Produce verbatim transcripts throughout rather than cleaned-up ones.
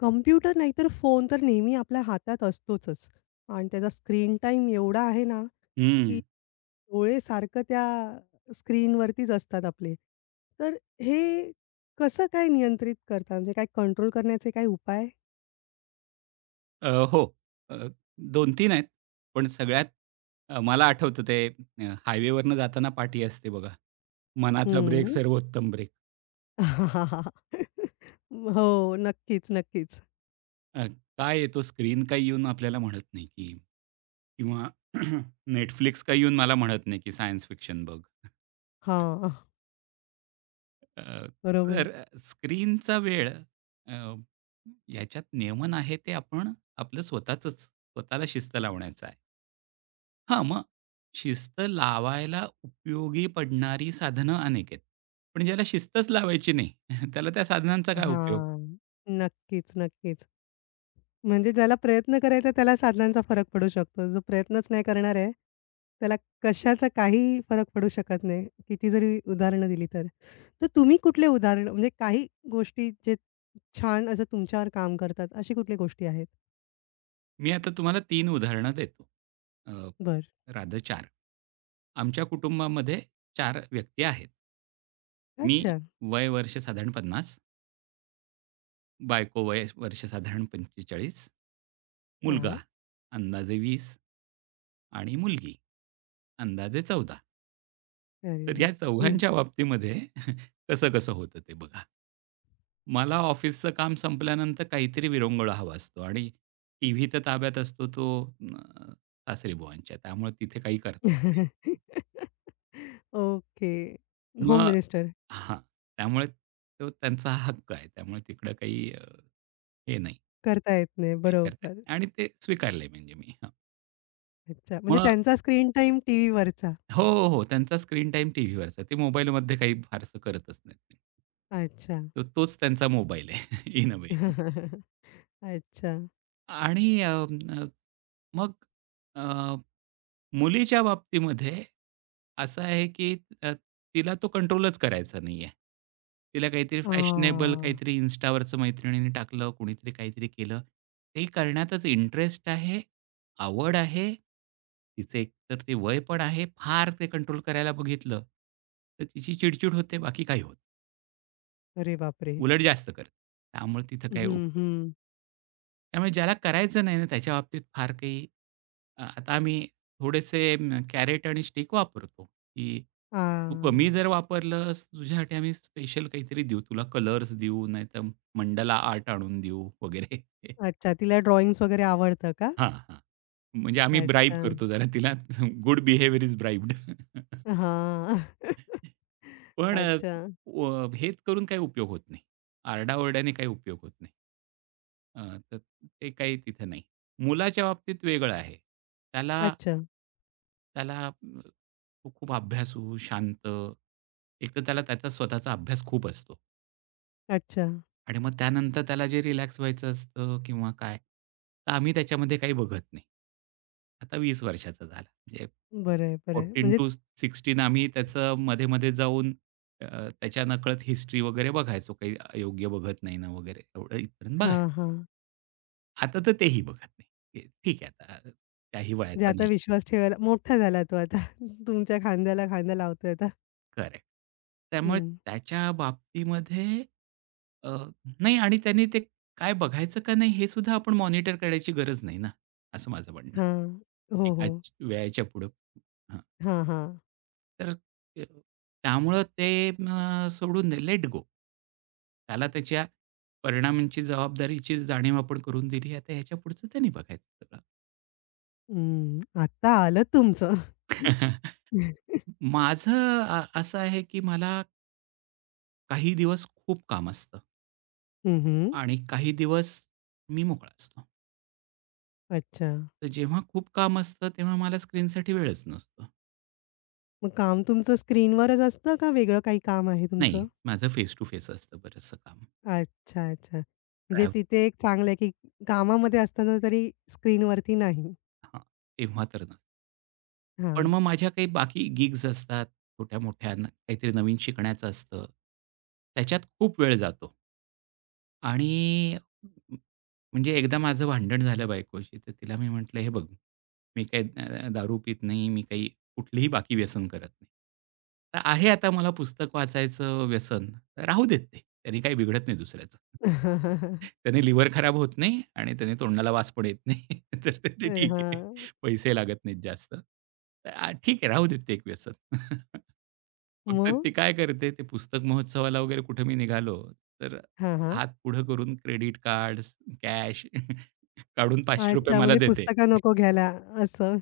Computer नाहीतर phone तर नेहमी आपल्या हातात असतोचच आणि त्याचा स्क्रीन टाईम एवढा आहे ना, की हं. डोळे सारखं त्या स्क्रीनवरतीच असतात आपले. तर हे कसं काय नियंत्रित करता? म्हणजे काय कंट्रोल करण्याचे काही उपाय? अ, हो. अ, दोन-तीन आहेत. पण सगळ्यात अ, मला आठवतं ते अ, हायवेवरनं जाताना पाटी असते बघा. मनाचा ब्रेक हं. सर्वोत्तम ब्रेक. हो. नक्कीच, नक्कीच. अ, काय आहे, तो स्क्रीन काही येऊन आपल्याला म्हणत नाही, की किंवा Netflix काही येऊन मला म्हणत नाही, की सायन्स फिक्शन बघ. हां. अ, बरोबर. तर स्क्रीनचा वेळ अ, ह्याच्यात नियमन आहे ते आपण आपलं स्वतःचंच स्वतःला शिस्त लावण्याचं आहे. हां, मग शिस्त लावायला उपयोगी पडणारी साधनं अनेक आहेत. पण ज्याला शिस्तच लावायची नाही, त्याला त्या साधनांचा काय उपयोग? हां. नक्कीच, नक्कीच. म्हणजे ज्याला प्रयत्न करायचा आहे, त्याला साधनांचा फरक पडू शकतो. जो प्रयत्नच नाही करणार आहे, त्याला कशाचा काही फरक पडू शकत नाही. किती जरी उदाहरणं दिली तर. तर तुम्ही कुठले उदाहरण म्हणजे काही गोष्टी जे छान असं तुमच्यावर काम करतात, अशी कुठली गोष्टी आहेत? मी आता तुम्हाला तीन उदाहरणं देतो. अ, बरं. रादर चार. आमच्या कुटुंबामध्ये चार व्यक्ती आहेत. मी, अच्छा. वय वर्ष साधारण पन्नास, बायको वय वर्ष साधारण पंचेचाळीस, मुलगा हां. अंदाजे वीस आणि मुलगी अंदाजे चौदा. अरे तर वाह! या हं. चौघांच्या बाबतीमध्ये कसं-कसं होतं ते बघा. मला ऑफिसचं काम संपल्यानंतर काहीतरी विरंगुळा हवा असतो आणि टीव्ही तर ताब्यात असतो तो अ, सासरीबुवांच्या. त्यामुळे तिथे काही करता येत नाही. ओके. होम मग मिनिस्टर. हां, त्यामुळे तो त्यांचा हा हक्क आहे. त्यामुळे तिकडं काही अ, हे नाही, करता येत नाही. काही करता येत बरोबर. नाही आणि ते स्वीकारलंय, म्हणजे मी. हां. अच्छा. म्हणजे मग त्यांचा स्क्रीन टाईम टीव्हीवरचा. हो, हो, हो. त्यांचा स्क्रीन टाईम टीव्हीवरचा. ते मोबाईलमध्ये काही फारसं करतच नाहीत. अच्छा. तर तोच त्यांचा मोबाईल आहे इन अ वे. अच्छा. आणि अ, अ, मग मुलीच्या बाबतीमध्ये असं आहे, की अ, तिला तो कंट्रोलच करायचा नाहीये. तिला काहीतरी फॅशनेबल, आह, काहीतरी Instaवरचं मैत्रिणीने टाकलं, कुणीतरी काहीतरी केलं. ते करण्यातच इंटरेस्ट आहे, आवड आहे. तिचं एकतर ते वय पण आहे. फार ते कंट्रोल करायला बघितलं, तर तिची चिडचिड होते, बाकी काही होत. अरे बापरे! उलट जास्त करते. त्यामुळे तिथं काही हं, उपयोग. हं. त्यामुळे ज्याला करायचं नाही ना, त्याच्या बाबतीत फार काही. अ, आता आम्ही थोडेसे अं, कॅरेट आणि स्टिक वापरतो, की तू कमी हां. जर वापरलंस, तुझ्यासाठी आम्ही स्पेशल काहीतरी देऊ. तुला कलर्स देऊ, नाहीतर मंडला आर्ट आणून देऊ वगैरे. अच्छा, तिला ड्रॉइंग्स वगैरे आवडतं का? हां, हां. म्हणजे आम्ही ब्राइब अच्छा. करतो जरा तिला. Good behaviour is bribed. हां. पण अ, अच्छा, व हेच करून काही उपयोग होत नाही. आरडा-ओरड्याने काही उपयोग होत नाही. अ, तर ते काही तिथे नाही. मुलाच्या बाबतीत वेगळं आहे. त्याला अच्छा, त्याला अ, तो खूप अभ्यासू, शांत, एकतर त्याला त्याचा स्वतःचा अभ्यास खूप असतो. अच्छा. आणि मग त्यानंतर त्याला जे रिलॅक्स व्हायचं असतं किंवा काय, तर आम्ही त्याच्यामध्ये काही बघत नाही. आता वीस वर्षाचा झाला. म्हणजे बरं आहे, बरं आहे. म्हणजे चौदा ते सोळा आम्ही त्याचं मध्ये-मध्ये जाऊन अ, त्याच्या नकळत हिस्ट्री वगैरे बघायचो. काही अयोग्य बघत नाही ना वगैरे, एवढं इथपर्यंत बघायचो. हां, हां. आता तर तेही बघत नाही. ते ठीक आहे आता. काही म्हणजे वयाचा आता नाही. विश्वास ठेवायला मोठा झाला तो आता. तुमच्या खांद्याला खांदा लावतोय आता. करेक्ट. त्यामुळे हं. त्याच्या बाबतीमध्ये अ, नाही, आणि त्यांनी ते काय बघायचं का नाही हे सुद्धा आपण मॉनिटर करायची गरज नाही ना, असं माझं म्हणणं आहे. हां. हो, एका हो. च- वेळेच्या पुढं. हां, हां, हां. तर अ, त्यामुळं ते अ, सोडून दे, लेट गो. त्याला त्याच्या परिणामांची, जबाबदारीची जाणीव आपण करून दिली. आता ह्याच्या पुढचं त्यांनी बघायचं सगळं. हं. आता आलं तुमचं. माझं अ, असं आहे, की मला काही दिवस खूप काम असतं. हं, आणि काही दिवस मी मोकळा असतो. अच्छा. तर जेव्हा खूप काम असतं, तेव्हा मला स्क्रीनसाठी वेळच नसतो. मग काम तुमचं स्क्रीनवरच असतं का वेगळं काही काम आहे नाही, तुमचं? माझं फेस टू फेस असतं बरचसं काम. अच्छा, अच्छा. म्हणजे ट्रॅव्ह तिथे एक चांगलं आहे, की कामामध्ये असताना तरी स्क्रीनवरती नाही. हां, तेव्हा तर नसतं. पण हां. मग माझ्या काही बाकी गिग्स असतात, छोट्या-मोठ्या, काहीतरी नवीन शिकण्याचं असतं. त्याच्यात खूप वेळ जातो. आणि म्हणजे एकदा माझं भांडण झालं बायकोशी, तर तिला मी म्हटलं, "हे बघ, मी काही अ, दारू पीत नाही, मी काही कुठलीही बाकी व्यसन करत नाही. तर आहे आता मला पुस्तक वाचायचं व्यसन, तर राहू देत ते. त्याने काही बिघडत नाही दुसऱ्याचं. त्याने लिव्हर खराब होत नाही आणि त्याने तोंडाला वास पण येत नाही. तर ते ते तर ठीक आहे. हां. पैसे लागत नाहीत जास्त. तर आ, ठीक आहे, राहू देत ते एक व्यसन." फक्त मग? ती काय करते, ते पुस्तक महोत्सवाला वगैरे कुठे मी निघालो, तर हां, हां. हात पुढं करून क्रेडिट कार्ड्स, कॅश काढून ₹पाचशे रुपये अच्छा, मला म्हणजे देते. पुस्तकं नको घ्यायला असं.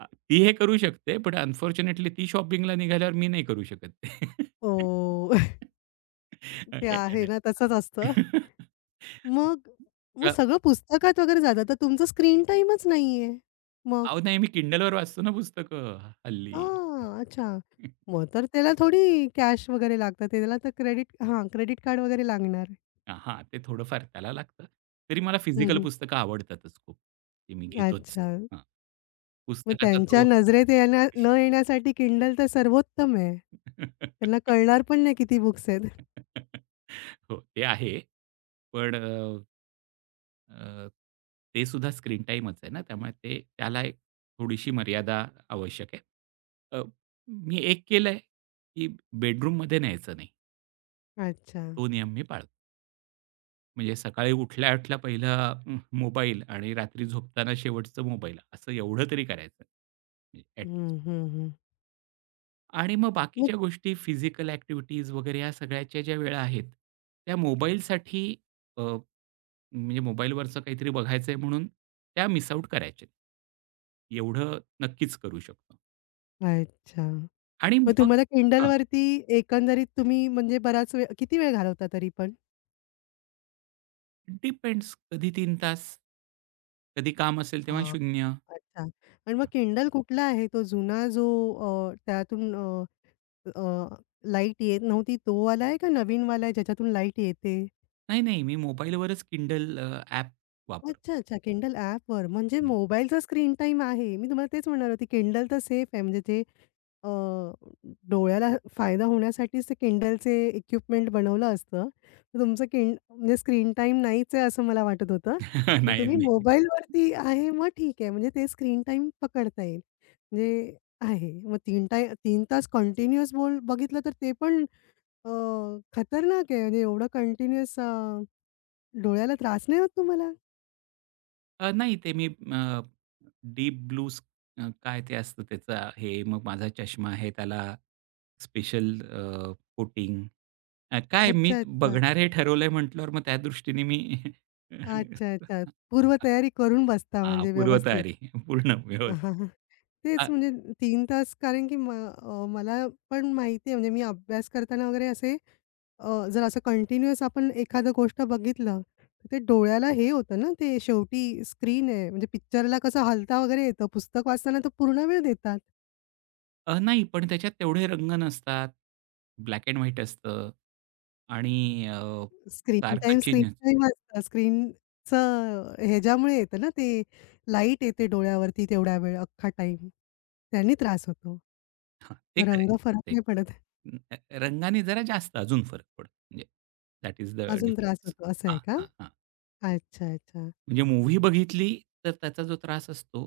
अ, ती हे करू शकते, पण अनफॉर्च्युनेटली ती शॉपिंगला निघाल्यावर मी नाही करू शकत ते. ओह! अ, ते ए आहे एडे ना, तसंच असतं. मग मग अ, सगळं पुस्तकात वगैरे जातं, तर तुमचं स्क्रीन टाईमच नाहीये. मग? अहो नाही, मी Kindleवर वाचतो ना पुस्तकं हल्ली. हां, अच्छा. मग तर त्याला थोडी कॅश वगैरे लागतं. त्याला तर क्रेडिट हां, क्रेडिट कार्ड वगैरे लागणार. हां, ते थोडंफार त्याला लागतं. तरी मला हं, फिजिकल हं. पुस्तकं आवडतातच खूप. ते मी घेतोच. अच्छा. हां. मग पुस्तकाचा त्यांच्या तो नजरेत येण्या न येण्यासाठी Kindle तर सर्वोत्तम आहे. त्यांना कळणार पण नाही किती बुक्स आहेत. हो, ते आहे. पण अ, अ, ते सुद्धा स्क्रीन टाईमच आहे ना, त्यामुळे ते त्याला एक थोडीशी मर्यादा आवश्यक आहे. अ, मी एक केलंय, की बेडरूममध्ये न्यायचं नाही. अच्छा. तो नियम मी पाळतो. म्हणजे सकाळी उठल्या-उठल्या पहिला अं, मोबाईल आणि रात्री झोपताना शेवटचं मोबाईल, असं एवढं तरी करायचं. At least. हं, हं, हं. आणि मग मग बाकीच्या गोष्टी, फिजिकल ॲक्टिव्हिटीज वगैरे या सगळ्याच्या ज्या वेळा आहेत, त्या मोबाईलसाठी, म्हणजे मोबाईलवरचं काहीतरी बघायचंय म्हणून, त्या मिस आउट करायच्या. एवढं नक्कीच करू शकतो. अच्छा. आणि मग मग तुम्हाला हां, Kindleवरती एकंदरीत तुम्ही म्हणजे बराच वेळ किती वेळ घालवता तरी पण? डिपेंड्स, कधी तीन तास, कधी काम असेल तेव्हा हां, शून्य. अच्छा. आणि मग Kindle कुठला आहे तो जुना जो अ, त्यातून अ, अ, लाईट येत नव्हती तो वाला आहे का नवीनवाला आहे ज्याच्यातून लाईट येते? नाही, नाही, मी मोबाईलवरच Kindle ॲप वापरतो. अच्छा, अच्छा. Kindle ॲपवर म्हणजे मोबाईलचा स्क्रीन टाईम आहे. मी तुम्हाला तेच म्हणणार होती Kindle तर सेफ आहे म्हणजे ते अ, डोळ्याला फायदा होण्यासाठीच ते Kindleचे इक्विपमेंट बनवलं असतं. तर तुमचं किंड म्हणजे स्क्रीन टाईम नाहीच आहे असं मला वाटत होतं. पण तुम्ही नाही. मोबाईलवरती आहे मग ठीक आहे. म्हणजे ते स्क्रीन टाईम पकडता येईल. म्हणजे आहे. मग तीन टा तीन तास कंटिन्युअस बोल बघितलं तर ते पण अ, खतरनाक आहे. म्हणजे एवढं कंटिन्युअस डोळ्याला त्रास नाही होत तुम्हाला? अ, नाही, ते मी अ, डीप ब्लू स्क अ, काय ते असतं त्याचं हे, मग माझा चष्मा आहे त्याला स्पेशल अ, कोटिंग. अ, काय मी अच्छा, अच्छा. बघणार हे ठरवलंय म्हटल्यावर, मग त्या दृष्टीने मी. अच्छा, अच्छा. पूर्वतयारी करून बसता हां, म्हणजे व्यवस्थित. पूर्वतयारी पूर्ण हां, व्यवस्थित. हां. अ, तेच म्हणजे तीन तास कारण की म अ, मला पण माहिती आहे म्हणजे मी अभ्यास करताना वगैरे असे अ, जर असं कंटिन्युअस आपण एखादं गोष्ट बघितलं, तर ते डोळ्याला हे होतं ना, ते शेवटी स्क्रीन आहे म्हणजे पिक्चरला कसं हलता वगैरे येतं, पुस्तक वाचताना तर पूर्ण वेळ देतात. अ, नाही, पण त्याच्यात तेवढे रंग नसतात. ब्लॅक एंड व्हाईट असतं आणि अ, स्क्रीन सारखं टाईम, चेंज. स्क्रीन टाईम असतं. स्क्रीनचं ह्याच्यामुळे येतं ना, ते लाईट येते डोळ्यावरती तेवढा वेळ अख्खा टाईम. त्यांनी त्रास होतो. हां, ते मग खरं आहे. रंग फरक ते नाही पडत. अ, रंगाने जरा जास्त अजून फरक पडतो. म्हणजे दॅट इज द अजून त्रास डिफरन्स. होतो असं आहे हां, का? हां, हां. अच्छा, अच्छा. म्हणजे मूव्ही बघितली तर त्याचा जो त्रास असतो,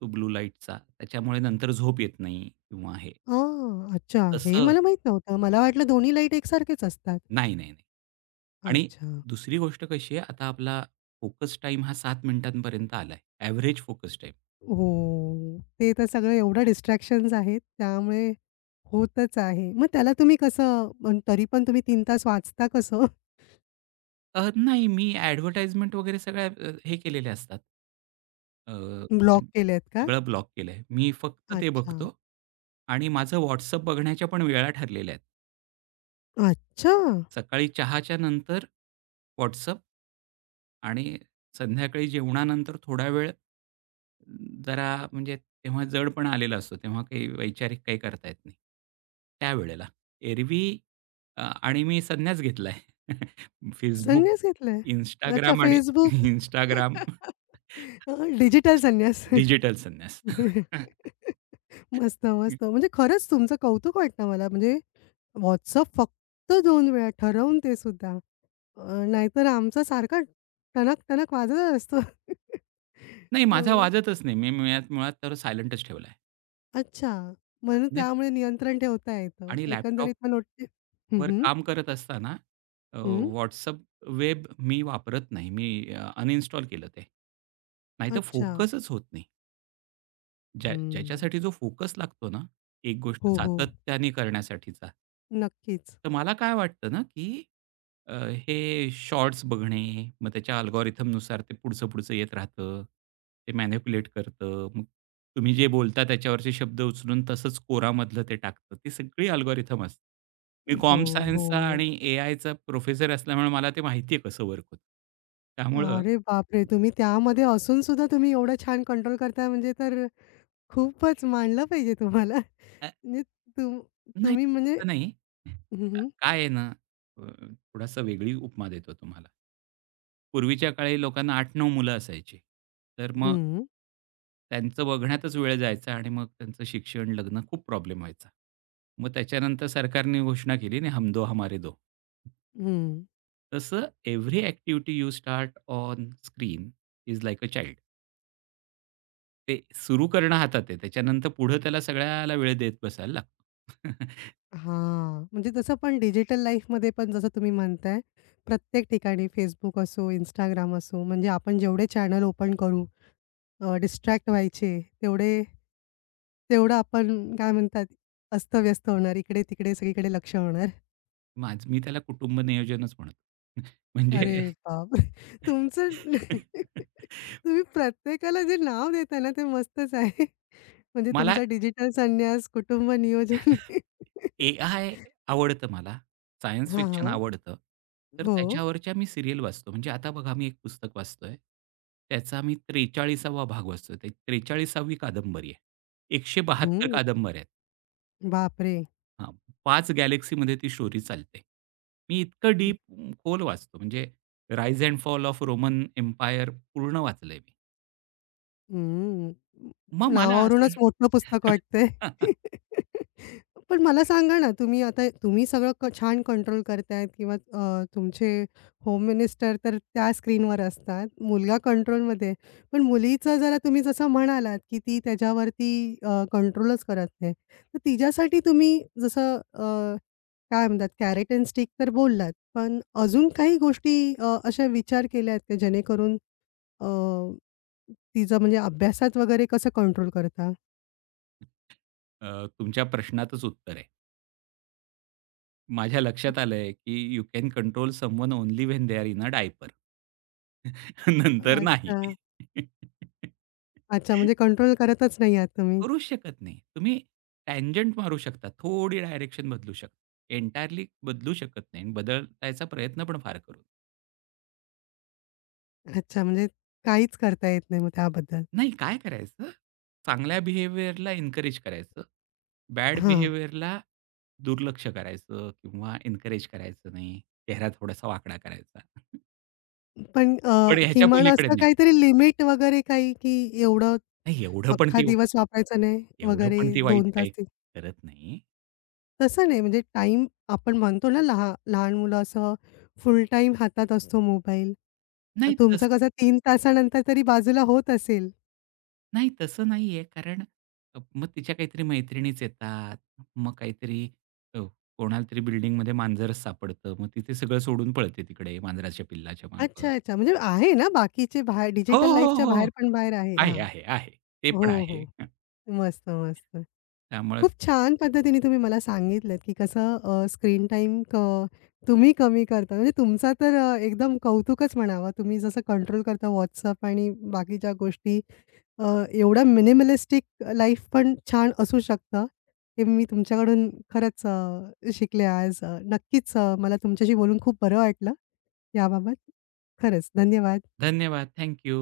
तो ब्लू लाईटचा, त्याच्यामुळे नंतर झोप येत नाही किंवा हे. हां, अच्छा. हे तसं मला माहीत नव्हतं. मला वाटलं दोन्ही लाईट एकसारखेच असतात. नाही, नाही, नाही. आणि अच्छा. दुसरी गोष्ट कशी आहे, आता आपला फोकस टाईम हा सात मिनिटांपर्यंत आलाय. Average focus time. हो. ते तर सगळं एवढं डिस्ट्रॅक्शन्स आहेत त्यामुळे होतच आहे. मग त्याला तुम्ही कसं पण तरी पण तुम्ही तीन तास वाचता कसं? अ, नाही, मी ॲडव्हर्टाइजमेंट वगैरे सगळ्या अ, हे केलेल्या असतात. अ, ब्लॉक केलेत का? सगळं ब्लॉक केलंय. मी फक्त ते अच्छा. बघतो. आणि माझं WhatsApp बघण्याच्या पण वेळा ठरलेल्या आहेत. अच्छा! सकाळी चहाच्या नंतर WhatsApp, आणि संध्याकाळी जेवणानंतर थोडा वेळ, जरा म्हणजे तेव्हा जडपणा आलेला असतो, तेव्हा काही वैचारिक काही करता येत नाही त्यावेळेला. एरवी अ, आणि मी संन्यास घेतलाय. Facebook, संन्यास घेतलाय? अच्छा इंस्टाग्राम आणि Facebook. इंस्टाग्राम. डिजिटल संन्यास. डिजिटल संन्यास. मस्त, मस्त. म्हणजे खरंच तुमचं कौतुक वाटतं मला. म्हणजे WhatsApp फक्त दोन वेळा ठरवून ते सुद्धा. अ, नाहीतर आमचा सारखा टणक-टणक वाजतच असतो. नाही, अ, माझा वाजतच नाही. मी मुळात मुळात तर सायलेंटच ठेवलाय. अच्छा. म्हणून नाही, त्यामुळे नियंत्रण ठेवता येतं. आणि लॅपटॉप एकंदरीत मग नोटी हं, वर हं. काम करत असताना अ, हं. WhatsApp वेब मी वापरत नाही. मी अ, अनइन्स्टॉल केलं ते. नाहीतर अच्छा. फोकसच होत नाही. ज्या हं. ज्याच्यासाठी जो फोकस लागतो ना, एक गोष्ट हो, हो. सातत्याने करण्यासाठीचा. नक्कीच. तर मला काय वाटतं ना, की अ, हे शॉर्ट्स बघणे, मग त्याच्या अल्गोरिथमनुसार ते पुढचं-पुढचं येत राहतं. ते मॅनिप्युलेट करतं. मग तुम्ही जे बोलता त्याच्यावरचे शब्द उचलून तसंच कोरामधलं ते टाकतं. ती सगळी अल्गोरिथम असते. मी हो, कॉम हो. सायन्सचा आणि एआयचा प्रोफेसर असल्यामुळे मला ते माहिती आहे, कसं वर्क होतं. त्यामुळं अरे बापरे! तुम्ही त्यामध्ये असून सुद्धा तुम्ही एवढं छान कंट्रोल करताय म्हणजे तर खूपच मानलं पाहिजे तुम्हाला. अ, म्हणजे तुम नाही, तुम्ही म्हणजे तसं नाही. हं, का- हं. काय आहे ना, अ, थोडासा वेगळी उपमा देतो तुम्हाला. पूर्वीच्या काळी लोकांना आठ-नऊ मुलं असायची. तर मग हं, त्यांचं बघण्यातच वेळ जायचा आणि मग त्यांचं शिक्षण, लग्न खूप प्रॉब्लेम व्हायचा. मग त्याच्यानंतर सरकारने घोषणा केली ना, "हम दो हमारे दो." हं. तसं every activity you start on screen is like a child. ते सुरू करणं हातात आहे. त्याच्यानंतर पुढे त्याला सगळ्याला वेळ देत बसायला लागतो. हां. म्हणजे तसं पण डिजिटल लाईफमध्ये पण जसं तुम्ही म्हणताय, प्रत्येक ठिकाणी Facebook असो, Instagram असो, म्हणजे आपण जेवढे चॅनल ओपन करू अ, डिस्ट्रॅक्ट व्हायचे, तेवढे तेवढं आपण काय म्हणतात, अस्तव्यस्त होणार, इकडे-तिकडे सगळीकडे लक्ष होणार. माझं मी त्याला कुटुंब नियोजनच म्हणतो. अरे म्हणजे बापरे! तुमचं तुम्ही प्रत्येकाला जे नाव देता ना, ते मस्तच आहे. म्हणजे मला तुमचा डिजिटल संन्यास, कुटुंब नियोजन. ए-आय आवडतं मला. सायन्स हां, फिक्शन हां. आवडतं. तर हं. हो. त्याच्यावरच्या मी सीरियल वाचतो. म्हणजे आता बघा, मी एक पुस्तक वाचतोय. त्याचा मी त्रेचाळिसावा भाग वाचतोय. ते त्रेचाळिसावी कादंबरी आहे. एकशे बहात्तर हं. कादंबऱ्या आहेत. बापरे! हां, पाच गॅलेक्सीमध्ये ती स्टोरी चालते. मी इतकं डीप, खोल वाचतो. म्हणजे rise and fall of Roman empire पूर्ण वाचलंय मी. हं. मग मला असं. नावावरूनच मोठं पुस्तक वाटतंय. पण मला सांगा ना, तुम्ही आता तुम्ही सगळं क छान कंट्रोल करतायत किंवा अ, तुमचे होम मिनिस्टर तर त्या स्क्रीनवर असतात. मुलगा कंट्रोलमध्ये. पण मुलीचं जरा तुम्ही जसं म्हणालात, की ती त्याच्यावरती अ, कंट्रोलच करत नाही. तर तिच्यासाठी तुम्ही जसं अ, काय म्हणतात कॅरेट एंड स्टिक तर बोललात. पण अजून काही गोष्टी अ, अशा विचार केल्या आहेत का जेणेकरून अ तिचं म्हणजे अभ्यासात वगैरे कसं कंट्रोल करता? अ, तुमच्या प्रश्नातच उत्तर आहे. माझ्या लक्षात आलंय, की you can control someone only when they are in a diaper. नंतर नाही. अच्छा. अच्छा, म्हणजे कंट्रोल करतच नाही आहात तुम्ही. करूच शकत नाही. तुम्ही टँजंट मारू शकता. थोडी डायरेक्शन बदलू शकता. एंटायरली बदलू शकत नाही, आणि बदलायचा प्रयत्न पण फार करू. अच्छा, म्हणजे काहीच करता येत नाही मग त्याबद्दल. नाही, काय करायचं? चांगल्या बिहेवियरला एन्करेज करायचं. बॅड हां. बिहेवियरला दुर्लक्ष करायचं, किंवा एन्करेज करायचं नाही. चेहरा थोडासा वाकडा करायचा. पण अ, पण ह्याच्या किमान पलीकडे असं नाही. काहीतरी लिमिट वगैरे काही, की एवढं नाही, एवढं पण अख्खा ती दिवस वापरायचं नाही एवढं वगैरे पण ती दोन वाईट तास काही ते करत नाही. तसं नाही म्हणजे टाईम आपण म्हणतो ना लहा लहान मुलं असं फुल टाईम हातात असतो मोबाईल. नाही तस तुमचं कसं तीन तासानंतर तरी बाजूला होत असेल? नाही, तसं नाहीये, कारण अ, मग तिच्या काहीतरी मैत्रिणीच येतात. मग काहीतरी अ, कोणालातरी बिल्डिंगमध्ये मांजरच सापडतं. मग ती सगळं सोडून पळते तिकडे, मांजराच्या पिल्लाच्या मागं. अच्छा, अच्छा. म्हणजे आहे ना बाकीचे बाहेर हो, डिजिटल हो, लाईफच्या हो. बाहेर पण बाहेर आहे. आहे, हां. आहे, आहे. ते हो, पण आहे. हो. हं. मस्त, मस्त. त्यामुळे खूप छान पद्धतीने तुम्ही मला सांगितलंत, की कसं स्क्रीन टाईम क तुम्ही कमी करता. म्हणजे तुमचा तर अ, एकदम कौतुकच म्हणावं. तुम्ही जसं कंट्रोल करता WhatsApp आणि बाकीच्या गोष्टी. अ, एवढा मिनिमलिस्टिक लाईफ पण छान असू शकतं. हे मी तुमच्याकडून खरंच अ, शिकले आज. अ, नक्कीच अ, मला तुमच्याशी बोलून खूप बरं वाटलं याबाबत. खरंच धन्यवाद. धन्यवाद. Thank you.